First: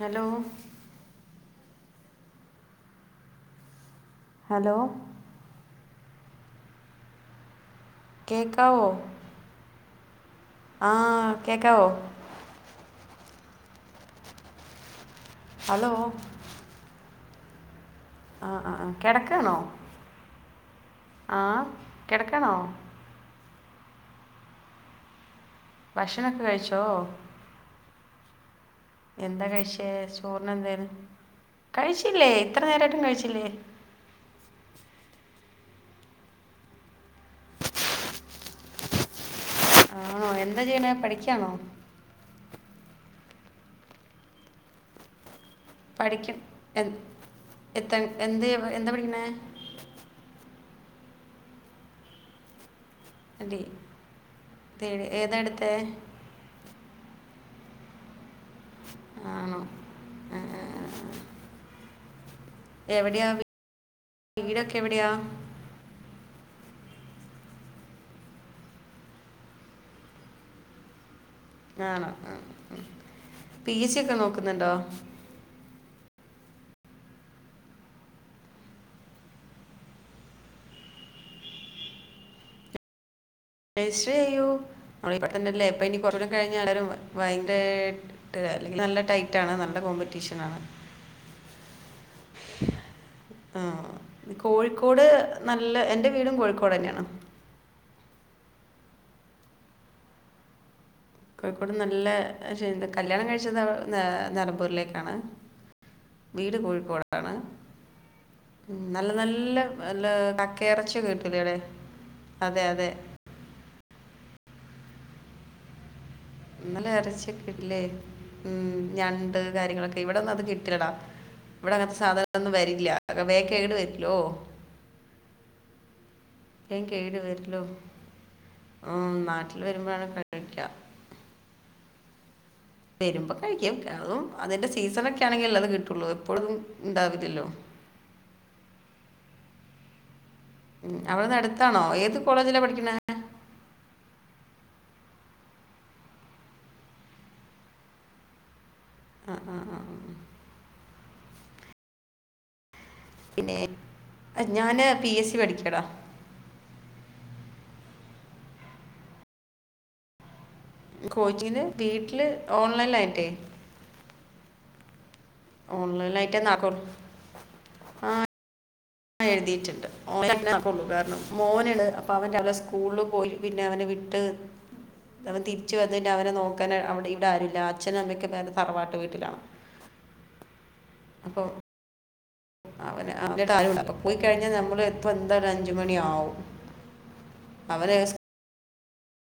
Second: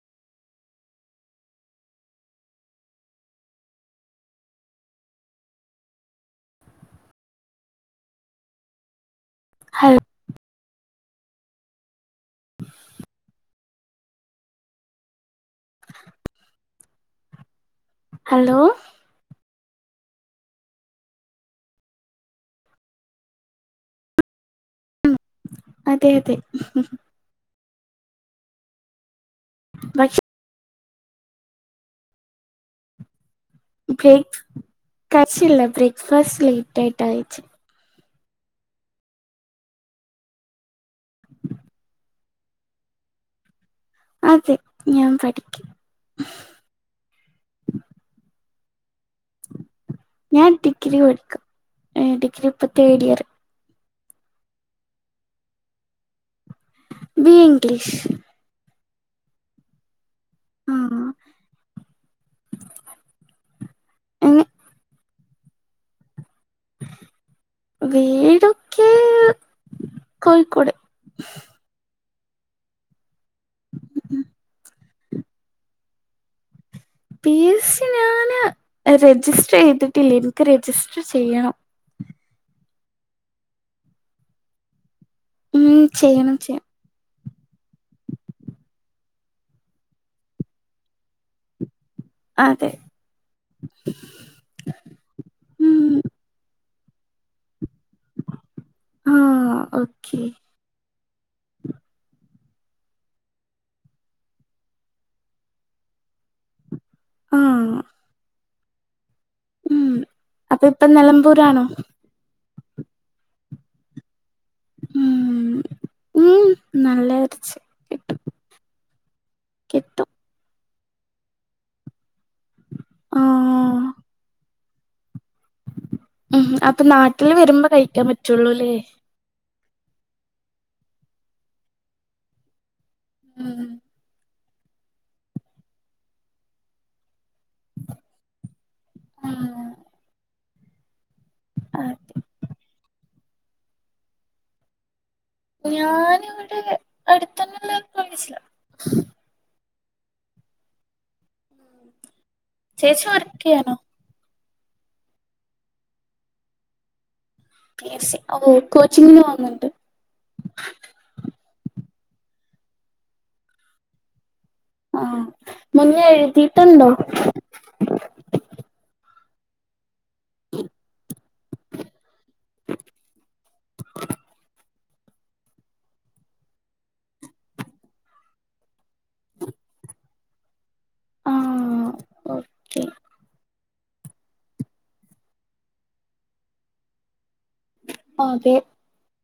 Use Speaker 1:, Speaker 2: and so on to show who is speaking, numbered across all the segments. Speaker 1: Hello? Hello. കേക്കാവോ?
Speaker 2: ഹൽ
Speaker 1: ആഹ് കേക്കാവോ? ഹലോ?
Speaker 2: ഹലോ
Speaker 1: ആഹ് ആഹ് ആഹ് കെടക്കാണോ ആഹ് കെടക്കാണോ?
Speaker 2: അതെ അതെ
Speaker 1: ഭക്ഷണൊക്കെ കഴിച്ചോ? എന്താ കഴിച്ചേ
Speaker 2: ഭക്ഷ
Speaker 1: ചോർണെന്തേന് കഴിച്ചില്ലേ ഇത്ര നേരായിട്ടും കഴിച്ചില്ലേ?
Speaker 2: ബ്രേക്ക് കഴശില്ല ബ്രേക്ക്ഫാസ്റ്റ് ലേറ്റ് ആയിട്ട് കയിച്ചെ.
Speaker 1: ആണോ എന്താ ചെയ്യ്ണേ പഠിക്കാണോ?
Speaker 2: അതെ ഞാൻ പഠിക്ക.
Speaker 1: പഠിക്കും എ എത്ത എന്ത് എന്താ പഠിക്കുന്നേ?
Speaker 2: ഞാൻ ഡിഗ്രി പടിക്ക ഏഹ് ഡിഗ്രി ഇപ്പൊ തേർഡ് ഇയർ.
Speaker 1: അല്ലെ തേഴ് ഏതാടുത്തെ?
Speaker 2: ബി എ ഇംഗ്ലിഷ്
Speaker 1: ആണോ?
Speaker 2: ആഹ്
Speaker 1: എവിടെയാ വീ
Speaker 2: അങ്ങ്
Speaker 1: വീടൊക്കെ എവിടെയാ?
Speaker 2: വീടൊക്കെ കോഴിക്കോട്
Speaker 1: ആണോ ആഹ് ഉം പി എസ് സി ഒക്കെ നോക്കുന്നുണ്ടോ?
Speaker 2: പി എസ് സി ഞാന് രജിസ്റ്റർ ചെയ്തിട്ടില്ല ഇൻക്ക് രജിസ്റ്റർ ചെയ്യണം.
Speaker 1: രജിസ്റ്റർ ചെയ്യു [unintelligible]
Speaker 2: ഉം
Speaker 1: ഇപ്പൊ ഇനി കൊറച്ചൂടെ
Speaker 2: ചെയ്യണം
Speaker 1: കഴിഞ്ഞ
Speaker 2: ചെയ്യണം
Speaker 1: എരും [unintelligible] അല്ലെങ്കിൽ നല്ല ടൈറ്റ് ആണ് നല്ല കോമ്പറ്റീഷനാണ്.
Speaker 2: അതെ
Speaker 1: ആഹ് കോഴിക്കോട് നല്ല
Speaker 2: ഉം
Speaker 1: എന്റെ വീടും കോഴിക്കോട് തന്നെയാണ്.
Speaker 2: ആഹ് ഓക്കേ
Speaker 1: കോഴിക്കോട് നല്ല [unintelligible] കല്യാണം കഴിച്ചത് ന്ന നലമ്പൂരിലേക്കാണ്. വീട് കോഴിക്കോടാണ്.
Speaker 2: ആഹ്
Speaker 1: ഉം നല്ല നല്ല
Speaker 2: ഉം
Speaker 1: നല്ല
Speaker 2: അപ്പൊ ഇപ്പൊ
Speaker 1: കക്കയറച്ചി കിട്ടുലേടെ?
Speaker 2: നിലമ്പൂരാണോ
Speaker 1: അതെ അതെ
Speaker 2: ആഹ്
Speaker 1: ഇന്നലെ എർച്ചിക്കെ കിട്ടിലേ?
Speaker 2: കിട്ടും
Speaker 1: ഉം ഞണ്ട് കാര്യങ്ങളൊക്കെ
Speaker 2: കിട്ടും
Speaker 1: ഇവിടെന്ന് അത് കി ട്ടില്ലടാ ഇവടെ അങ്ങൻത്തെ സാധണനൊന്നും വരില്ല വേം കേട്
Speaker 2: ആഹ്
Speaker 1: വരല്ലോ.
Speaker 2: ഉം
Speaker 1: വേം
Speaker 2: അപ്പൊ
Speaker 1: കേട്
Speaker 2: നാട്ടില്
Speaker 1: വരുല്ലോ
Speaker 2: വരുമ്പോ കഴിക്കാൻ പറ്റുള്ളൂല്ലേ
Speaker 1: ആഹ് നാട്ടിൽ വരുമ്പോഴാണ് കഴിക്ക. വരുമ്പോം
Speaker 2: ഉം
Speaker 1: കഴിക്കും അതും അതിന്റെ സീസണൊക്കെ ആണെങ്കിൽ അല്ലേ അത് കിട്ടുള്ളൂ എപ്പഴും ഉണ്ടാവില്ലല്ലോ.
Speaker 2: ആഹ്
Speaker 1: ഉം അവിടുന്നടുത്താണോ ഏത് കോളേജിലാ പഠിക്കിണേ?
Speaker 2: ഞാന് വ്ടെ അട്ത്തന്നെള്ള കാേളേജില.
Speaker 1: ആഹ് ആഹ് ആഹ് ആഹ് ആഹ്
Speaker 2: ചേച്ചി വർ
Speaker 1: ക്കിനെ അഹ് ഞാന് പി എസ് സി പഠിക്കടാ?
Speaker 2: പി എസ് സി [unintelligible] കോച്ചിങ്ങിന് പോകുന്നുണ്ട്.
Speaker 1: കോച്ചിങ്ങിന് വീട്ടില് ഓൺലൈനിലായിട്ടെ.
Speaker 2: ആഹ് മുന്നേ
Speaker 1: ഓൺലൈനിലായിട്ടേ നടക്കുള്ളൂ
Speaker 2: എഴുതിട്ടുണ്ടോ
Speaker 1: ആഹ് എഴുതിയിട്ടുണ്ട് [unintelligible] [unintelligible] കാരണം മോന്ണ് അപ്പൊ അവൻ രാവിലെ സ്കൂളില് പോയി പിന്നെ അവനെ വിട്ട് അവൻ തിരിച്ച് വന്ന് കഴിഞ്ഞ അവന നോക്കാൻ അവിടെ ഇവിടെ ആരുല്ല അച്ഛനും അമ്മേക്ക വേറെ തറവാട്ട് വീട്ട് ത്തിലാണ് അപ്പൊ
Speaker 2: ആഹ് ഓഹ്
Speaker 1: അവനാ [unintelligible] [unintelligible] പ്പൊ പോയിക്കഴിഞ്ഞാ നമ്മള് എപ്പ എന്താണ് അഞ്ച് മണിയാവും അവരെക്ക സ
Speaker 2: ആഹ് അതെ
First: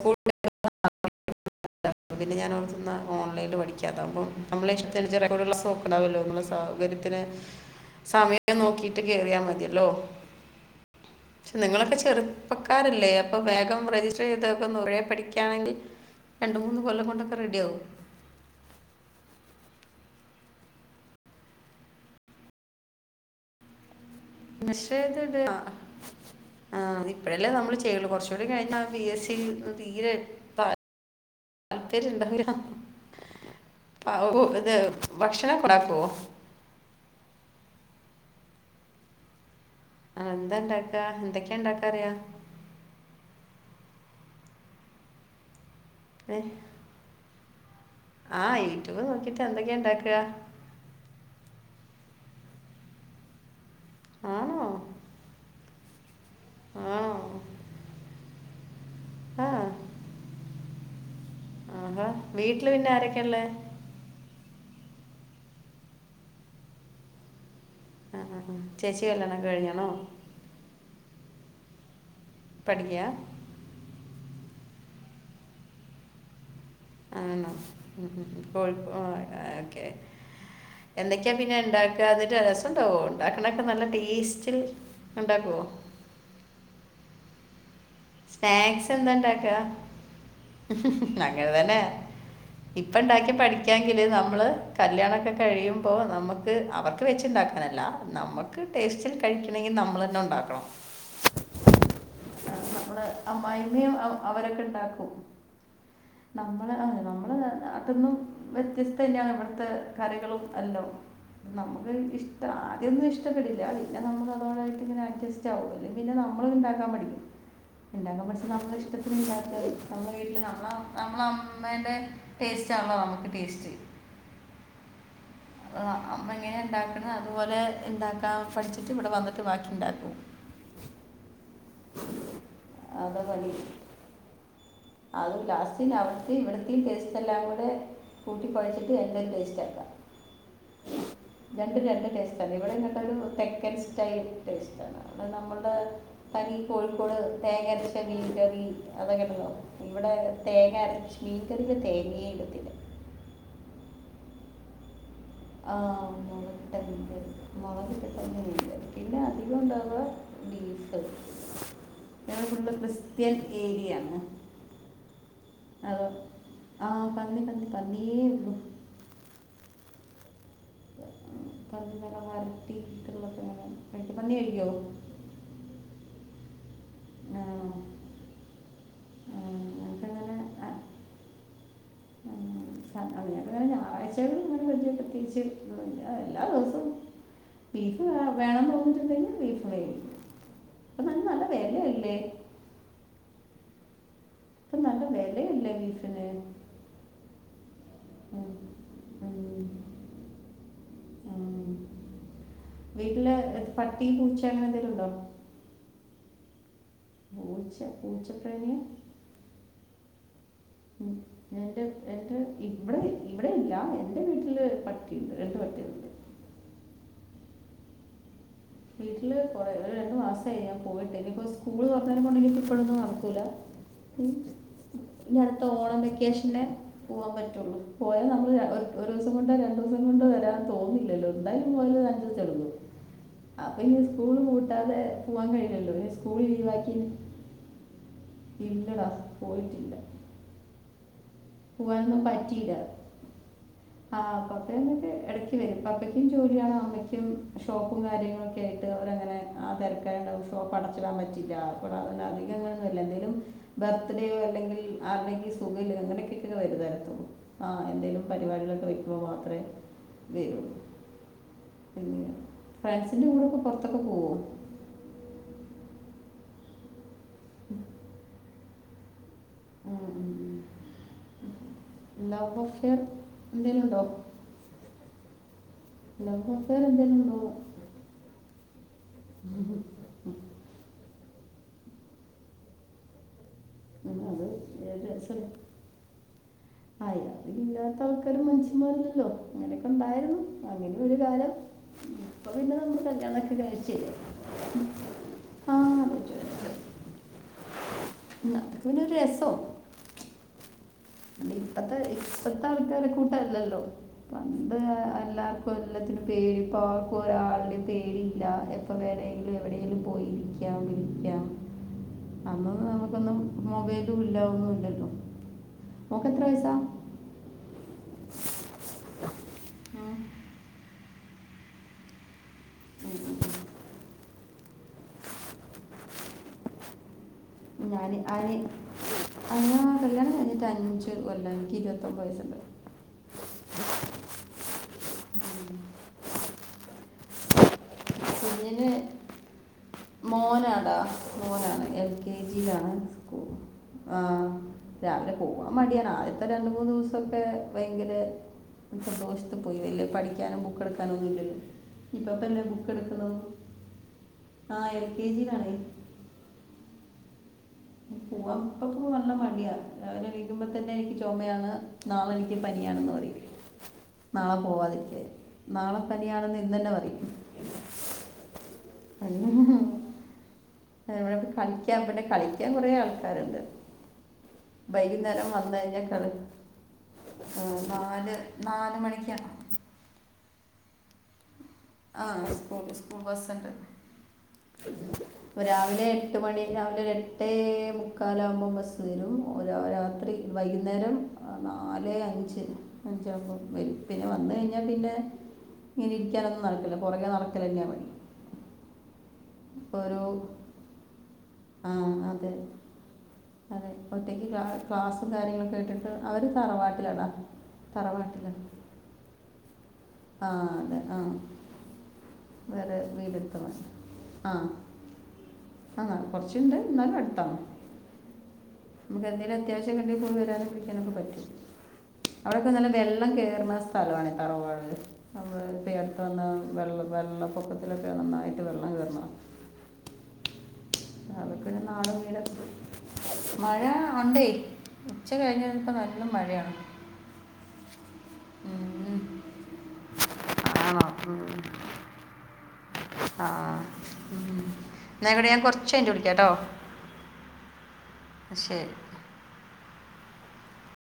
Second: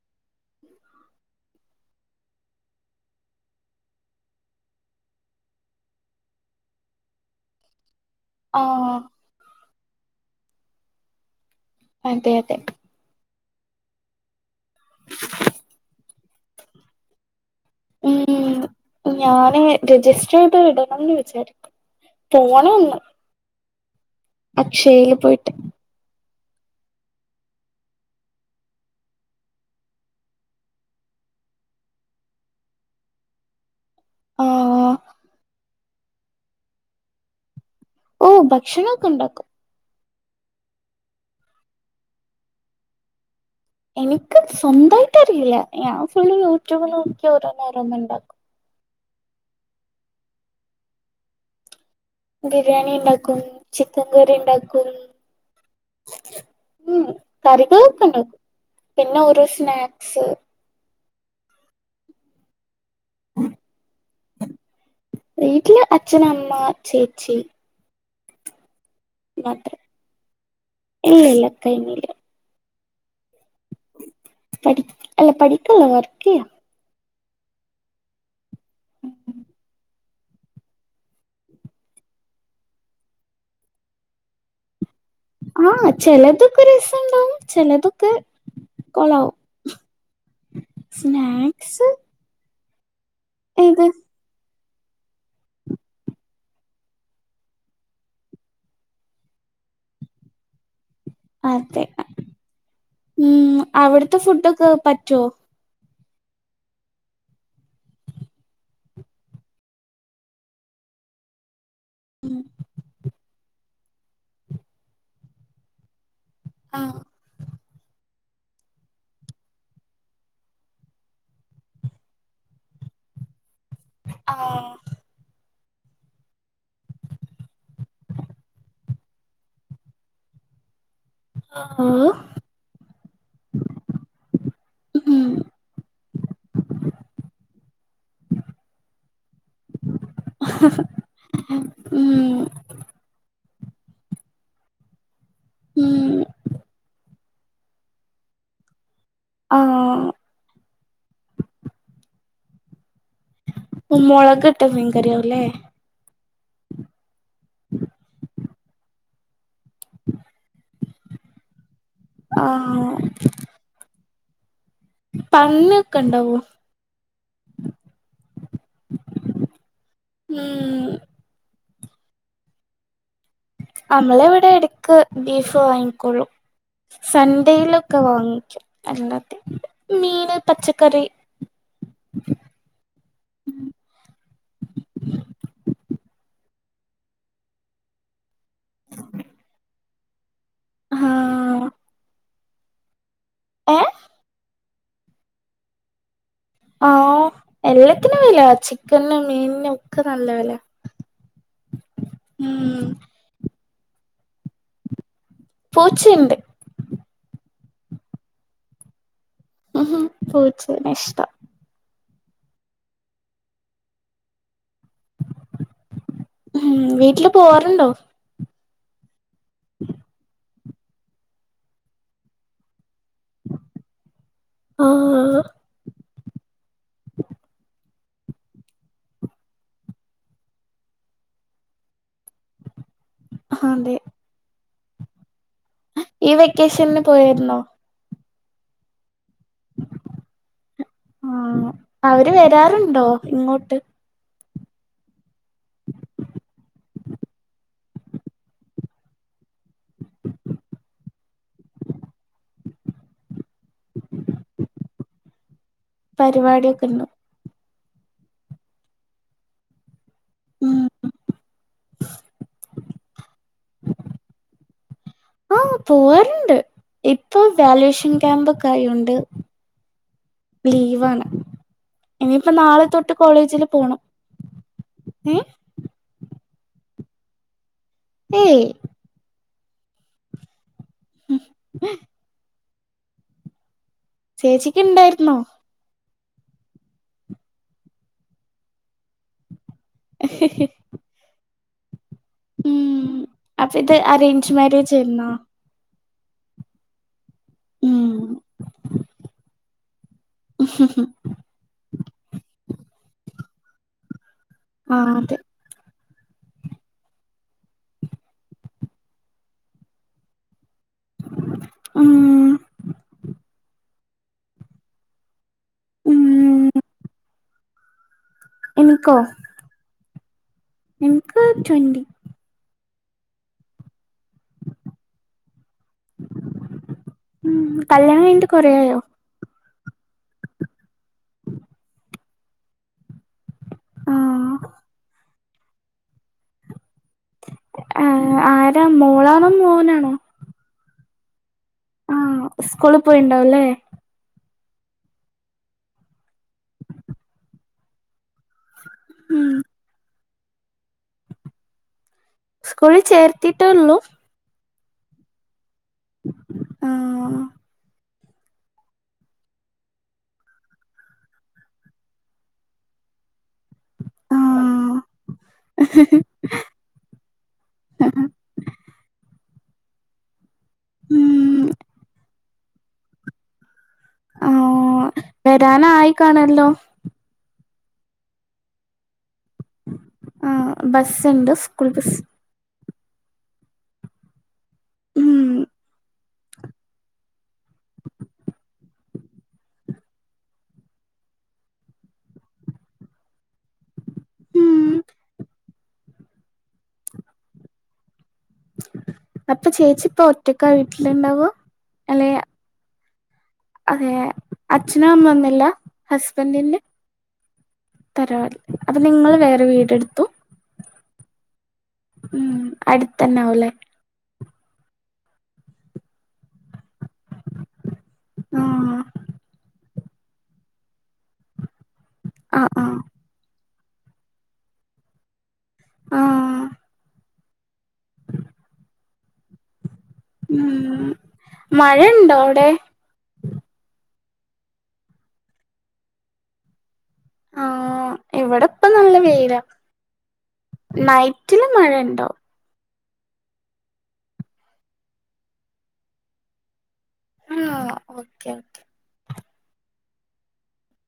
Speaker 1: ഫുഡ്‌ [unintelligible] [unintelligible] [unintelligible] അപ്പ പിന്ന ഞാന് ഓർത്തുന്ന ഓൻലൈനിൽ പഠിക്കാത്താവുമ്പം നമ്മള ഇഷ്ടനുസരിച്ച് റെക്കോട ക്ലാസ്സും [unintelligible] നമ്മുടാ സൗകര്യത്തിന് സമയം നോക്കിട്ട്
Speaker 2: ആഹ്
Speaker 1: കേറിയാ മതിയല്ലോ ക്ഷെ നിങ്ങളൊക്കെ
Speaker 2: അതെ അതെ
Speaker 1: ചെറുപ്പക്കാരല്ലേ അപ്പൊ വേഗം രജിസ്റ്ററ് ചെയ്ത്ക്ക് ഒന്ന് [unintelligible] പഠിക്കുയാണെങ്കിൽ രണ്ട് മൂന്ന് കൊല്ലം കൊണ്ടൊക്ക റെഡിയാവും
Speaker 2: ഉം ഞാനും രജിസ്റ്ററ് ചെയ്ത് ഇടണംന്ന് വിച്ചാരി പോണം ഒന്ന് അക്ഷയയില് പോയിട്ട്
Speaker 1: ആഹ് അത് ഇപ്പഴല്ലേ നമ്മള് ചെയ്യൊള്ളൂ കൊറച്ചുകൂടി കഴിഞ്ഞാ പി എസ് സി തീരെ ഇപ്പ താല്പര്യം ഇണ്ടാവ [unintelligible] [unintelligible] ഇത്
Speaker 2: ആഹ്
Speaker 1: ഭക്ഷണക്ക ഒണ്ടക്കോ
Speaker 2: ഓഹ് ഭക്ഷണോക്ക ഉണ്ടാക്കും
Speaker 1: ആഹ് എന്താ ഇണ്ടാക്കാ എന്തെക്കെയാ ഇണ്ടാക്കാ അറിയാ
Speaker 2: എനിക്ക് സ്വന്തായിട്ട് അറിയില്ല ഞാൻ ഫുള്ള്
Speaker 1: ഏ?
Speaker 2: യൂട്യൂബ് നോക്കി ഓരോന്ന് ഓരോന്ന് ഒണ്ടാക്കും
Speaker 1: യുട്യൂബ് നോക്കീട്ട് എന്തെക്കെയാ ഒണ്ടാക്ക
Speaker 2: ബിരിയാണി ഇണ്ടാക്കും ചിക്കൻകറി
Speaker 1: ആണോ
Speaker 2: ഇണ്ടാക്കും ഉം
Speaker 1: ആണോ
Speaker 2: കറികളൊക്കണ്ടാക്കും പിന്ന ഓരോ
Speaker 1: ആ
Speaker 2: സ്നാക്സ്
Speaker 1: ആഹാ വീട്ടില് പിന്ന ആരെക്കെയാ ഇള്ളേ
Speaker 2: വീട്ടില് അച്ഛൻ അമ്മ ചേച്ചി
Speaker 1: ആഹ് ആഹ് ആഹ് ചേച്ചി കല്യാണം
Speaker 2: മാത്രം
Speaker 1: കഴിഞ്ഞാണോ
Speaker 2: ഇല്ല ഇല്ല കൈഞ്ഞില്ല
Speaker 1: പഠിക്കാ
Speaker 2: പഠി അല്ല പഠിക്കല്ല വർക്ക്യ്യ
Speaker 1: ആണോ ഉം ഉം [unintelligible] ഓക്കെ എന്തെക്കെയാ പിന്നെ ഞാൻ ഇണ്ടാക്ക എന്നിട്ട് രസംണ്ടാവോ ഉണ്ടാക്കണെക്ക നല്ല ടേസ്റ്റിൽ ഉണ്ടാക്കുമോ
Speaker 2: ആഹ് ചെലതൊക്ക രസംണ്ടാവും ചെലത്
Speaker 1: സ്നാക്സ് എന്താ ഇണ്ടാക്ക അങ്ങനെ തന്നെ
Speaker 2: സ്നാക്സ്
Speaker 1: ഇപ്പ ഇണ്ടാക്കി
Speaker 2: ഏത്
Speaker 1: പഠിക്കാങ്കില് നമ്മള് കല്ല്യാണക്ക കഴിയുമ്പോ നമ്മക്ക് അവർക്ക് വെച്ച് ഇണ്ടാക്കാനല്ല നമ്മുക്ക് ടേസ്റ്റിൽ കഴിക്കണങ്കി നമ്മള് തന്ന ഒണ്ടാക്കണം
Speaker 2: അതെ
Speaker 1: നമ്മള്
Speaker 2: ഉം
Speaker 1: അമ്മായിയമ്മയും അവ്
Speaker 2: അവിടുത്തെ
Speaker 1: അവരൊക്ക
Speaker 2: ഫുഡൊക്കെ
Speaker 1: ഇണ്ടാക്കും
Speaker 2: പറ്റുവോ
Speaker 1: നമ്മള ആ നമ്മളാ നാട്ട്ന്നും വ്യത്യസ്ത ഇല്ലാതെ ഇവടത്ത കറികളും എല്ലാം നമ്മുക്ക് ഇഷ്ടം ആദ്യം ഒന്നും ഇഷ്ടപ്പെടില്ല പിന്ന നമ്മള് അതോടായിട്ട് ഇങ്ങനാ അഡ്ജസ് റ്റ് ആവൂല പിന്ന നമ്മള് ഇണ്ടാക്കാൻ
Speaker 2: ആഹ്
Speaker 1: പഠിക്കും ഇണ്ടാക്കാൻ പഠിച്ച നമ്മള ഇഷ്ടത്തിന് ഇണ്ടാക്കാം നമ്മള വീട്ടില് നമ്മള നമ്മള അമ്മേന്റെ ടേസ്റ്റ് ആണല്ലോ നമ്മക്ക് ടേസ്റ്റ്
Speaker 2: ആഹ്
Speaker 1: എങ്ങനെ ഉണ്ടാക്കണം അതുപോലെ ഇണ്ടാക്കാ പഠിച്ചിട്ട് ഇവിടെ വന്നിട്ട് ബാക്കി ഉണ്ടാക്കും
Speaker 2: ആഹ്
Speaker 1: അത വലി
Speaker 2: ഉം
Speaker 1: അത ലാസ്റ്റന്നാ അവിടുത്തെ ഇവിടത്തെയും ടേസ്റ്റ് എല്ലാം കൂടെ കൂട്ടി കൊഴച്ചിട്ട് എന്ത ഒരു ടേസ്റ്റ് ആക്ക
Speaker 2: ആഹ്
Speaker 1: രണ്ടും രണ്ട് ടേസ്റ്റ് ആണ് ഇവിടെ നിങ്ങട്ട ഒരു തെക്കൻ സ്റ്റൈൽ ടേസ്റ്റ് ആണ് അത് നമ്മുടെ
Speaker 2: ഉം
Speaker 1: തനി കോഴിക്കോട് തേങ്ങരച്ച ബീഫറി അതൊക്കെഉണ്ടല്ലോ
Speaker 2: ആഹ്
Speaker 1: ഇവിടെ തേങ്ങരച്ച മീൻകറീല് തേങ്ങേ ഇടത്തില്ല
Speaker 2: മ മളകിട്ട മീൻകറി യാകൂല്ലെ
Speaker 1: ആ മുളകിട്ട മീൻകറി മൊളകിട്ട മീൻകറി പിന്നെ അധികം ഉണ്ടാകുക ബീഫ് ഞങ്ങൾ ഫുൾ
Speaker 2: ആഹ്
Speaker 1: ക്രിസ്ത്യൻ ഏരിയാണ്
Speaker 2: പന്നിയൊക്കെ
Speaker 1: അതോ
Speaker 2: ഉണ്ടാവോ
Speaker 1: ആഹ് പന്നി പന്നി പന്നിയേ
Speaker 2: ഉം
Speaker 1: ന്നരം വരത്തിട്ടക്ക കഴ പന്നി
Speaker 2: നമ്മളെവിടെ
Speaker 1: കഴിക്കോ
Speaker 2: ഇടക്ക് ബീഫ് വാങ്ങികൊള്ളു
Speaker 1: ആ
Speaker 2: സൺഡേയിലൊക്കെ വാങ്ങിക്കും അങ്ങനത്തെ
Speaker 1: ഞങ്ങൾക്കങ്ങനെ
Speaker 2: മീന് പച്ചക്കറി
Speaker 1: ക്കെ ഞായറാഴ്ച്ചെയ്യും അങ്ങനെ വണ്ടിയയേച്ച എല്ലാ ദിവസവും ബീഫ് വേണം
Speaker 2: ഉ
Speaker 1: അപ്പൊ ന നല്ല വെലയല്ലേ
Speaker 2: ഏഹ്
Speaker 1: ഇപ്പ നല്ല വെലയല്ലേ ബീഫിന്
Speaker 2: ആഹ് എല്ലാത്തിനും വെലയാ
Speaker 1: ഉം.
Speaker 2: ചിക്കനും
Speaker 1: ഉം.
Speaker 2: മീനിനും ഒക്കെ നല്ല വെല ഉം
Speaker 1: ഇല്ല പട്ടി പൂച്ച അങ്ങനെ എന്തെങ്കിലും ഉണ്ടൊ
Speaker 2: പൂച്ചയുണ്ട്
Speaker 1: പൂച്ച പൂച്ചപ്പേന്
Speaker 2: ഉ പൂച്ചേനെ ഇഷ്ട്ടം
Speaker 1: എന്റെ ഇവിടെ ഇവിടെയില്ല എന്റെ വീട്ടില് പട്ടിയുണ്ട് രണ്ട് പട്ടികളുണ്ട്
Speaker 2: ഉ വീട്ടില് പോവാറുണ്ടൊ
Speaker 1: വീട്ടില് കൊറേ രണ്ട് മാസമായി ഞാൻ പോയിട്ട് ഇനിയിപ്പോൾ സ്കൂള് തുറന്നതിനെ കൊണ്ട് ഇനി ഇപ്പൊ ഇപ്പൊഴൊന്നും നട ക്കൂല
Speaker 2: ആഹ്
Speaker 1: ഇനിഅടുത്തെ ഓണം വെക്കേഷനെ പോവാൻ പറ്റുള്ളൂ പോയാൽ നമ്മള് ഒരു ദിവസം കൊണ്ടോ രണ്ട് ദിവസം കൊണ്ടോ വരാൻ തോന്നൂലല്ലൊ എന്തായാലും ഒരു അഞ്ച് ദിവസം എടുക്കും അപ്പൊ
Speaker 2: അതെ
Speaker 1: ഇനി സ്കൂള് പൂട്ടാതെ പോവാൻ കഴിയില്ലല്ലോ ന്നി സ്കൂള് ലീവ് ആക്കീന്ന്‌
Speaker 2: പർണോ
Speaker 1: ഇല്ലടാ പോയിട്ടില്ല
Speaker 2: ആഹ്
Speaker 1: പോകാനൊന്നും
Speaker 2: അവര് വരാറുണ്ടോ ഇങ്ങോട്ട്
Speaker 1: ആഹ് പപ്പ അപ്പൊക്കെ ഇടക്ക് വരും അപ്പ അപ്പയ്ക്കും ജോലിയാണ് അമ്മയ്ക്കും ഷോപ്പും കാര്യങ്ങളും ഒക്കെ ആയിട്ട് അവരങ്ങനെ ആഹ് തിരക്ക ദിവസവും ഷോപ്പ് അ ടച്ചിടാൻ പറ്റില്ല അപ്പൊ അത അധികങ്ങൊന്നുംമല്ല എന്തേലും ബർത്ത്ടെയൊ അല്ലെങ്കിൽ ആരുടേങ്കി ചല് അങ്ങനെയൊക്കക്കൊക്കെ വര്
Speaker 2: പരിപാടിയൊക്കെ ഉണ്ടോ
Speaker 1: തരത്തുള്ളൂ ആഹ് എന്തേലും പരിപാടികളൊക്കെ വെക്കുമ്പോൾ മാത്രമേ വരുള്ളൂ
Speaker 2: ഉം
Speaker 1: പിന്നെ ഫ്രണ്ട്സിൻ്റെ കൂടൊക്കെ പൊറത്തൊക്കെ പോവോ
Speaker 2: ആഹ് പോവാറുണ്ട് ഇപ്പൊ വല്വേഷൻ ക്യാമ്പൊക്കെ ആയോണ്ട്
Speaker 1: ഉം
Speaker 2: പ ലീവാണ് ഇനിയിപ്പ നാളെ
Speaker 1: അഫെയർ
Speaker 2: തൊട്ട് കോളേജില്
Speaker 1: എന്തെങ്കിലും
Speaker 2: പോണം
Speaker 1: ഉണ്ടോ
Speaker 2: ഏഹ്
Speaker 1: എല്ലാവർക്കൊക്കെ എന്തേലും ഉണ്ടാവും.
Speaker 2: ഏയ്
Speaker 1: അത്
Speaker 2: ചേച്ചിക്ക് ഇണ്ടായിരുന്നോ
Speaker 1: ഏകദേശം അയാള് ഇല്ലാത്ത ആൾക്കാര് മനുഷന്മാരല്ലല്ലോ. അങ്ങനെയൊക്കെ ഉണ്ടായ അങ്ങനൊരു കാലം. ഇപ്പൊ പിന്നെ നമ്മള്
Speaker 2: ഉം
Speaker 1: കല്യാണമൊക്കെ
Speaker 2: അപ്പൊ ഇത്
Speaker 1: കഴിച്ചേ
Speaker 2: അറേഞ്ച് മാരേജ് ആയിരുന്നോ
Speaker 1: ആഹ്
Speaker 2: ഉം
Speaker 1: ഞങ്ങൾക്ക് പിന്നെ ഒരു രസോ. ഇപ്പത്തെ ഇപ്പത്തെ ആൾക്കാരെക്കൂട്ടല്ലല്ലോ. പണ്ട്
Speaker 2: ആഹ് അതെ
Speaker 1: അല്ലാ കൊല്ലത്തിന് പേടി. ഇപ്പ ആർക്കും ഒരാളുടെയും പേടി ഇല്ല. എപ്പ വേണെങ്കിലും എവിടേലും പോയി ക്കാം വിളിക്കാം.
Speaker 2: ഉം
Speaker 1: അന്നൊന്നും നമുക്കൊന്നും മൊബൈലും ഇല്ല. ഒന്നും ഇല്ലല്ലോ.
Speaker 2: ഉം
Speaker 1: മോൾക്ക് എത്ര വയസ്സാ?
Speaker 2: എനിക്കോ?
Speaker 1: ആഹ്
Speaker 2: എനിക്ക് ട്വൻ്റി.
Speaker 1: ഉം.
Speaker 2: ഉം
Speaker 1: ഞാന്
Speaker 2: കല്യാണം കഴിഞ്ഞിട്ട്
Speaker 1: ആന്
Speaker 2: കൊറേ ആയോ
Speaker 1: അല്ല കല്യാണംകഴിഞ്ഞിട്ട് അഞ്ച് കൊല്ലായി. എനിക്ക് ഇരുപത്തൊൻമ്പത് വയസ്സുണ്ട്.
Speaker 2: ആഹ്
Speaker 1: ഉം
Speaker 2: ആഹ് ആരാ
Speaker 1: കുഞ്ഞിന്
Speaker 2: മോളാണോ മോനാണോ?
Speaker 1: മോനാടാ മോനാണ്. എൽ കെ
Speaker 2: ആഹ്
Speaker 1: ജിയിലാണ്.
Speaker 2: സ്കൂളിൽ
Speaker 1: സ്കൂൾ
Speaker 2: പോയിണ്ടാവുംല്ലേ
Speaker 1: ആഹ് രാവിലെ പോവാൻ മടിയാണ്. ആദ്യത്തെ രണ്ടു മൂന്നു ദിവസൊക്കെ ഭയങ്കര
Speaker 2: ഉം
Speaker 1: സന്തോഷത്തിപോയി. വല്യപഠിക്കാനോ ബുക്ക് എടുക്കാനോ ഒന്നും ഇല്ലല്ലോ. ഇപ്പപ്പെ അല്ലെ ബു
Speaker 2: ചേർത്തീട്ടുള്ളൂ.
Speaker 1: ആഹ് എൽ കെ ജിയിലാണ്.
Speaker 2: ആഹ്.
Speaker 1: പോവാൻ ഇപ്പൊ പോവാൻ നല്ല മടിയാ. രാവിലെ എണീക്കുമ്പോ തന്നെ എനിക്ക് ചുമയാണ്. നാളെ എനിക്ക് പനിയാണെന്ന് പറയില്ലേ. നാളെ
Speaker 2: ആഹ്
Speaker 1: പോവാതിരിക്കാൻ. നാളെ പനിയാണെന്ന് ഇന്ന് തന്നെ പറയും. പനി [unintelligible]
Speaker 2: ഉം
Speaker 1: കളിക്കാൻ പിന്നെ കളിക്കാൻ കുറേ ആൾക്കാരുണ്ട്.
Speaker 2: ആഹ്
Speaker 1: വൈകുന്നേരം വന്നു കഴിഞ്ഞാ
Speaker 2: വരാനായി
Speaker 1: കളി
Speaker 2: കാണല്ലോ
Speaker 1: ഏഹ് നാല് നാലു മണിക്കാണോ?
Speaker 2: ആഹ് ബസ്സ് ഇണ്ട് സ്കൂള് ബ
Speaker 1: ആഹ് സ്കൂൾ സ്കൂൾ ബസ്സുണ്ട്.
Speaker 2: ഉം
Speaker 1: രാവിലെ എട്ട് മണി രാവിലെ ഒരു എ ട്ടേ മുക്കാലാവുമ്പോ ബസ്സ് വരും. ഒര രാത്രി വൈകുന്നേരം അഹ് നാലേ അഞ്ച് അഞ്ചാഉമ്പം വരും. പിന്നെ വന്നഴിഞ്ഞാ
Speaker 2: ഉം
Speaker 1: പിന്നെ ഇങ്ങനെ ഇരിക്കാനൊന്നും നടക്കില്ല. പുറകെ നടക്കലന്നെ പണി.
Speaker 2: അപ്പൊ
Speaker 1: ഇപ്പോൾ
Speaker 2: ചേച്ചി ഇപ്പ
Speaker 1: ഒരു
Speaker 2: ഒറ്റക്കാ വീട്ടിലുണ്ടാവാ.
Speaker 1: ആ
Speaker 2: അല്ലെ
Speaker 1: അതെ അതെ ഒറ്റയ്ക്ക് ക്ലാ
Speaker 2: അച്ഛനും
Speaker 1: ക്ലാസ്സും
Speaker 2: അമ്മ ഒന്നുല്ല
Speaker 1: കാര്യങ്ങളൊക്കെ കേട്ടിട്ട് അവര്
Speaker 2: ഹസ്ബൻഡിന്റെ
Speaker 1: തറവാട്ടിലാടാ. തറവാട്ടിലാ.
Speaker 2: അപ്പ നിങ്ങള് വേറെ വീടെടുത്തു.
Speaker 1: ആഹ് അതെ ആഹ്
Speaker 2: ഉം
Speaker 1: വേറെ വീട്
Speaker 2: അടുത്തന്നെ
Speaker 1: എടുത്തു
Speaker 2: ആവുല്ലേ
Speaker 1: [unintelligible] ആഹ് ആഹ് കൊർച്ണ്ട്. ന്നാലും അടുത്താണ്.
Speaker 2: ആഹ്
Speaker 1: നമുക്ക് എന്തെലും അത്യാ റ്റക്കെന്തെ പോയ്‌ വരാനും പിടിക്കാനൊക്കെ പറ്റും. അവിടെക്കെ
Speaker 2: ആഹ്
Speaker 1: നല്ല
Speaker 2: ആഹ്
Speaker 1: വെള്ളം കേറ്ണ സ് തലമാന് ഈ തറവാട് നമ്മൾ ഇപ്പടുത്ത് വന്ന
Speaker 2: ആഹ്
Speaker 1: വെള്ളം വെള്ളപ്പൊക്ക ഇതിലൊക്കെ നന്നായിട്ട് വെള്ളം കെർണ
Speaker 2: ഉം
Speaker 1: അതൊക്കെ ഒരു നാടും
Speaker 2: മഴണ്ടോ
Speaker 1: വീടൊക്കെ
Speaker 2: അവ്ടെ
Speaker 1: മഴ ഒണ്ടേ ഉച്ച കഴിഞ്ഞപ്പോ നല്ല മഴയാണ്
Speaker 2: ആഹ് ഇവിടെ ഇപ്പ
Speaker 1: ഉം,
Speaker 2: നല്ല
Speaker 1: ഉം,
Speaker 2: വെയില നൈറ്റില് മഴ ഉണ്ടാവും
Speaker 1: അഹ് ആഹ് ഉം എന്നയ് കോട്ടെ ഞാൻ കൊറച്ചഴിഞ്ഞിട്ട് വിളിക്കാട്ടോ
Speaker 2: ആഹ് ഓക്കെ ഒക്കെ
Speaker 1: ശരി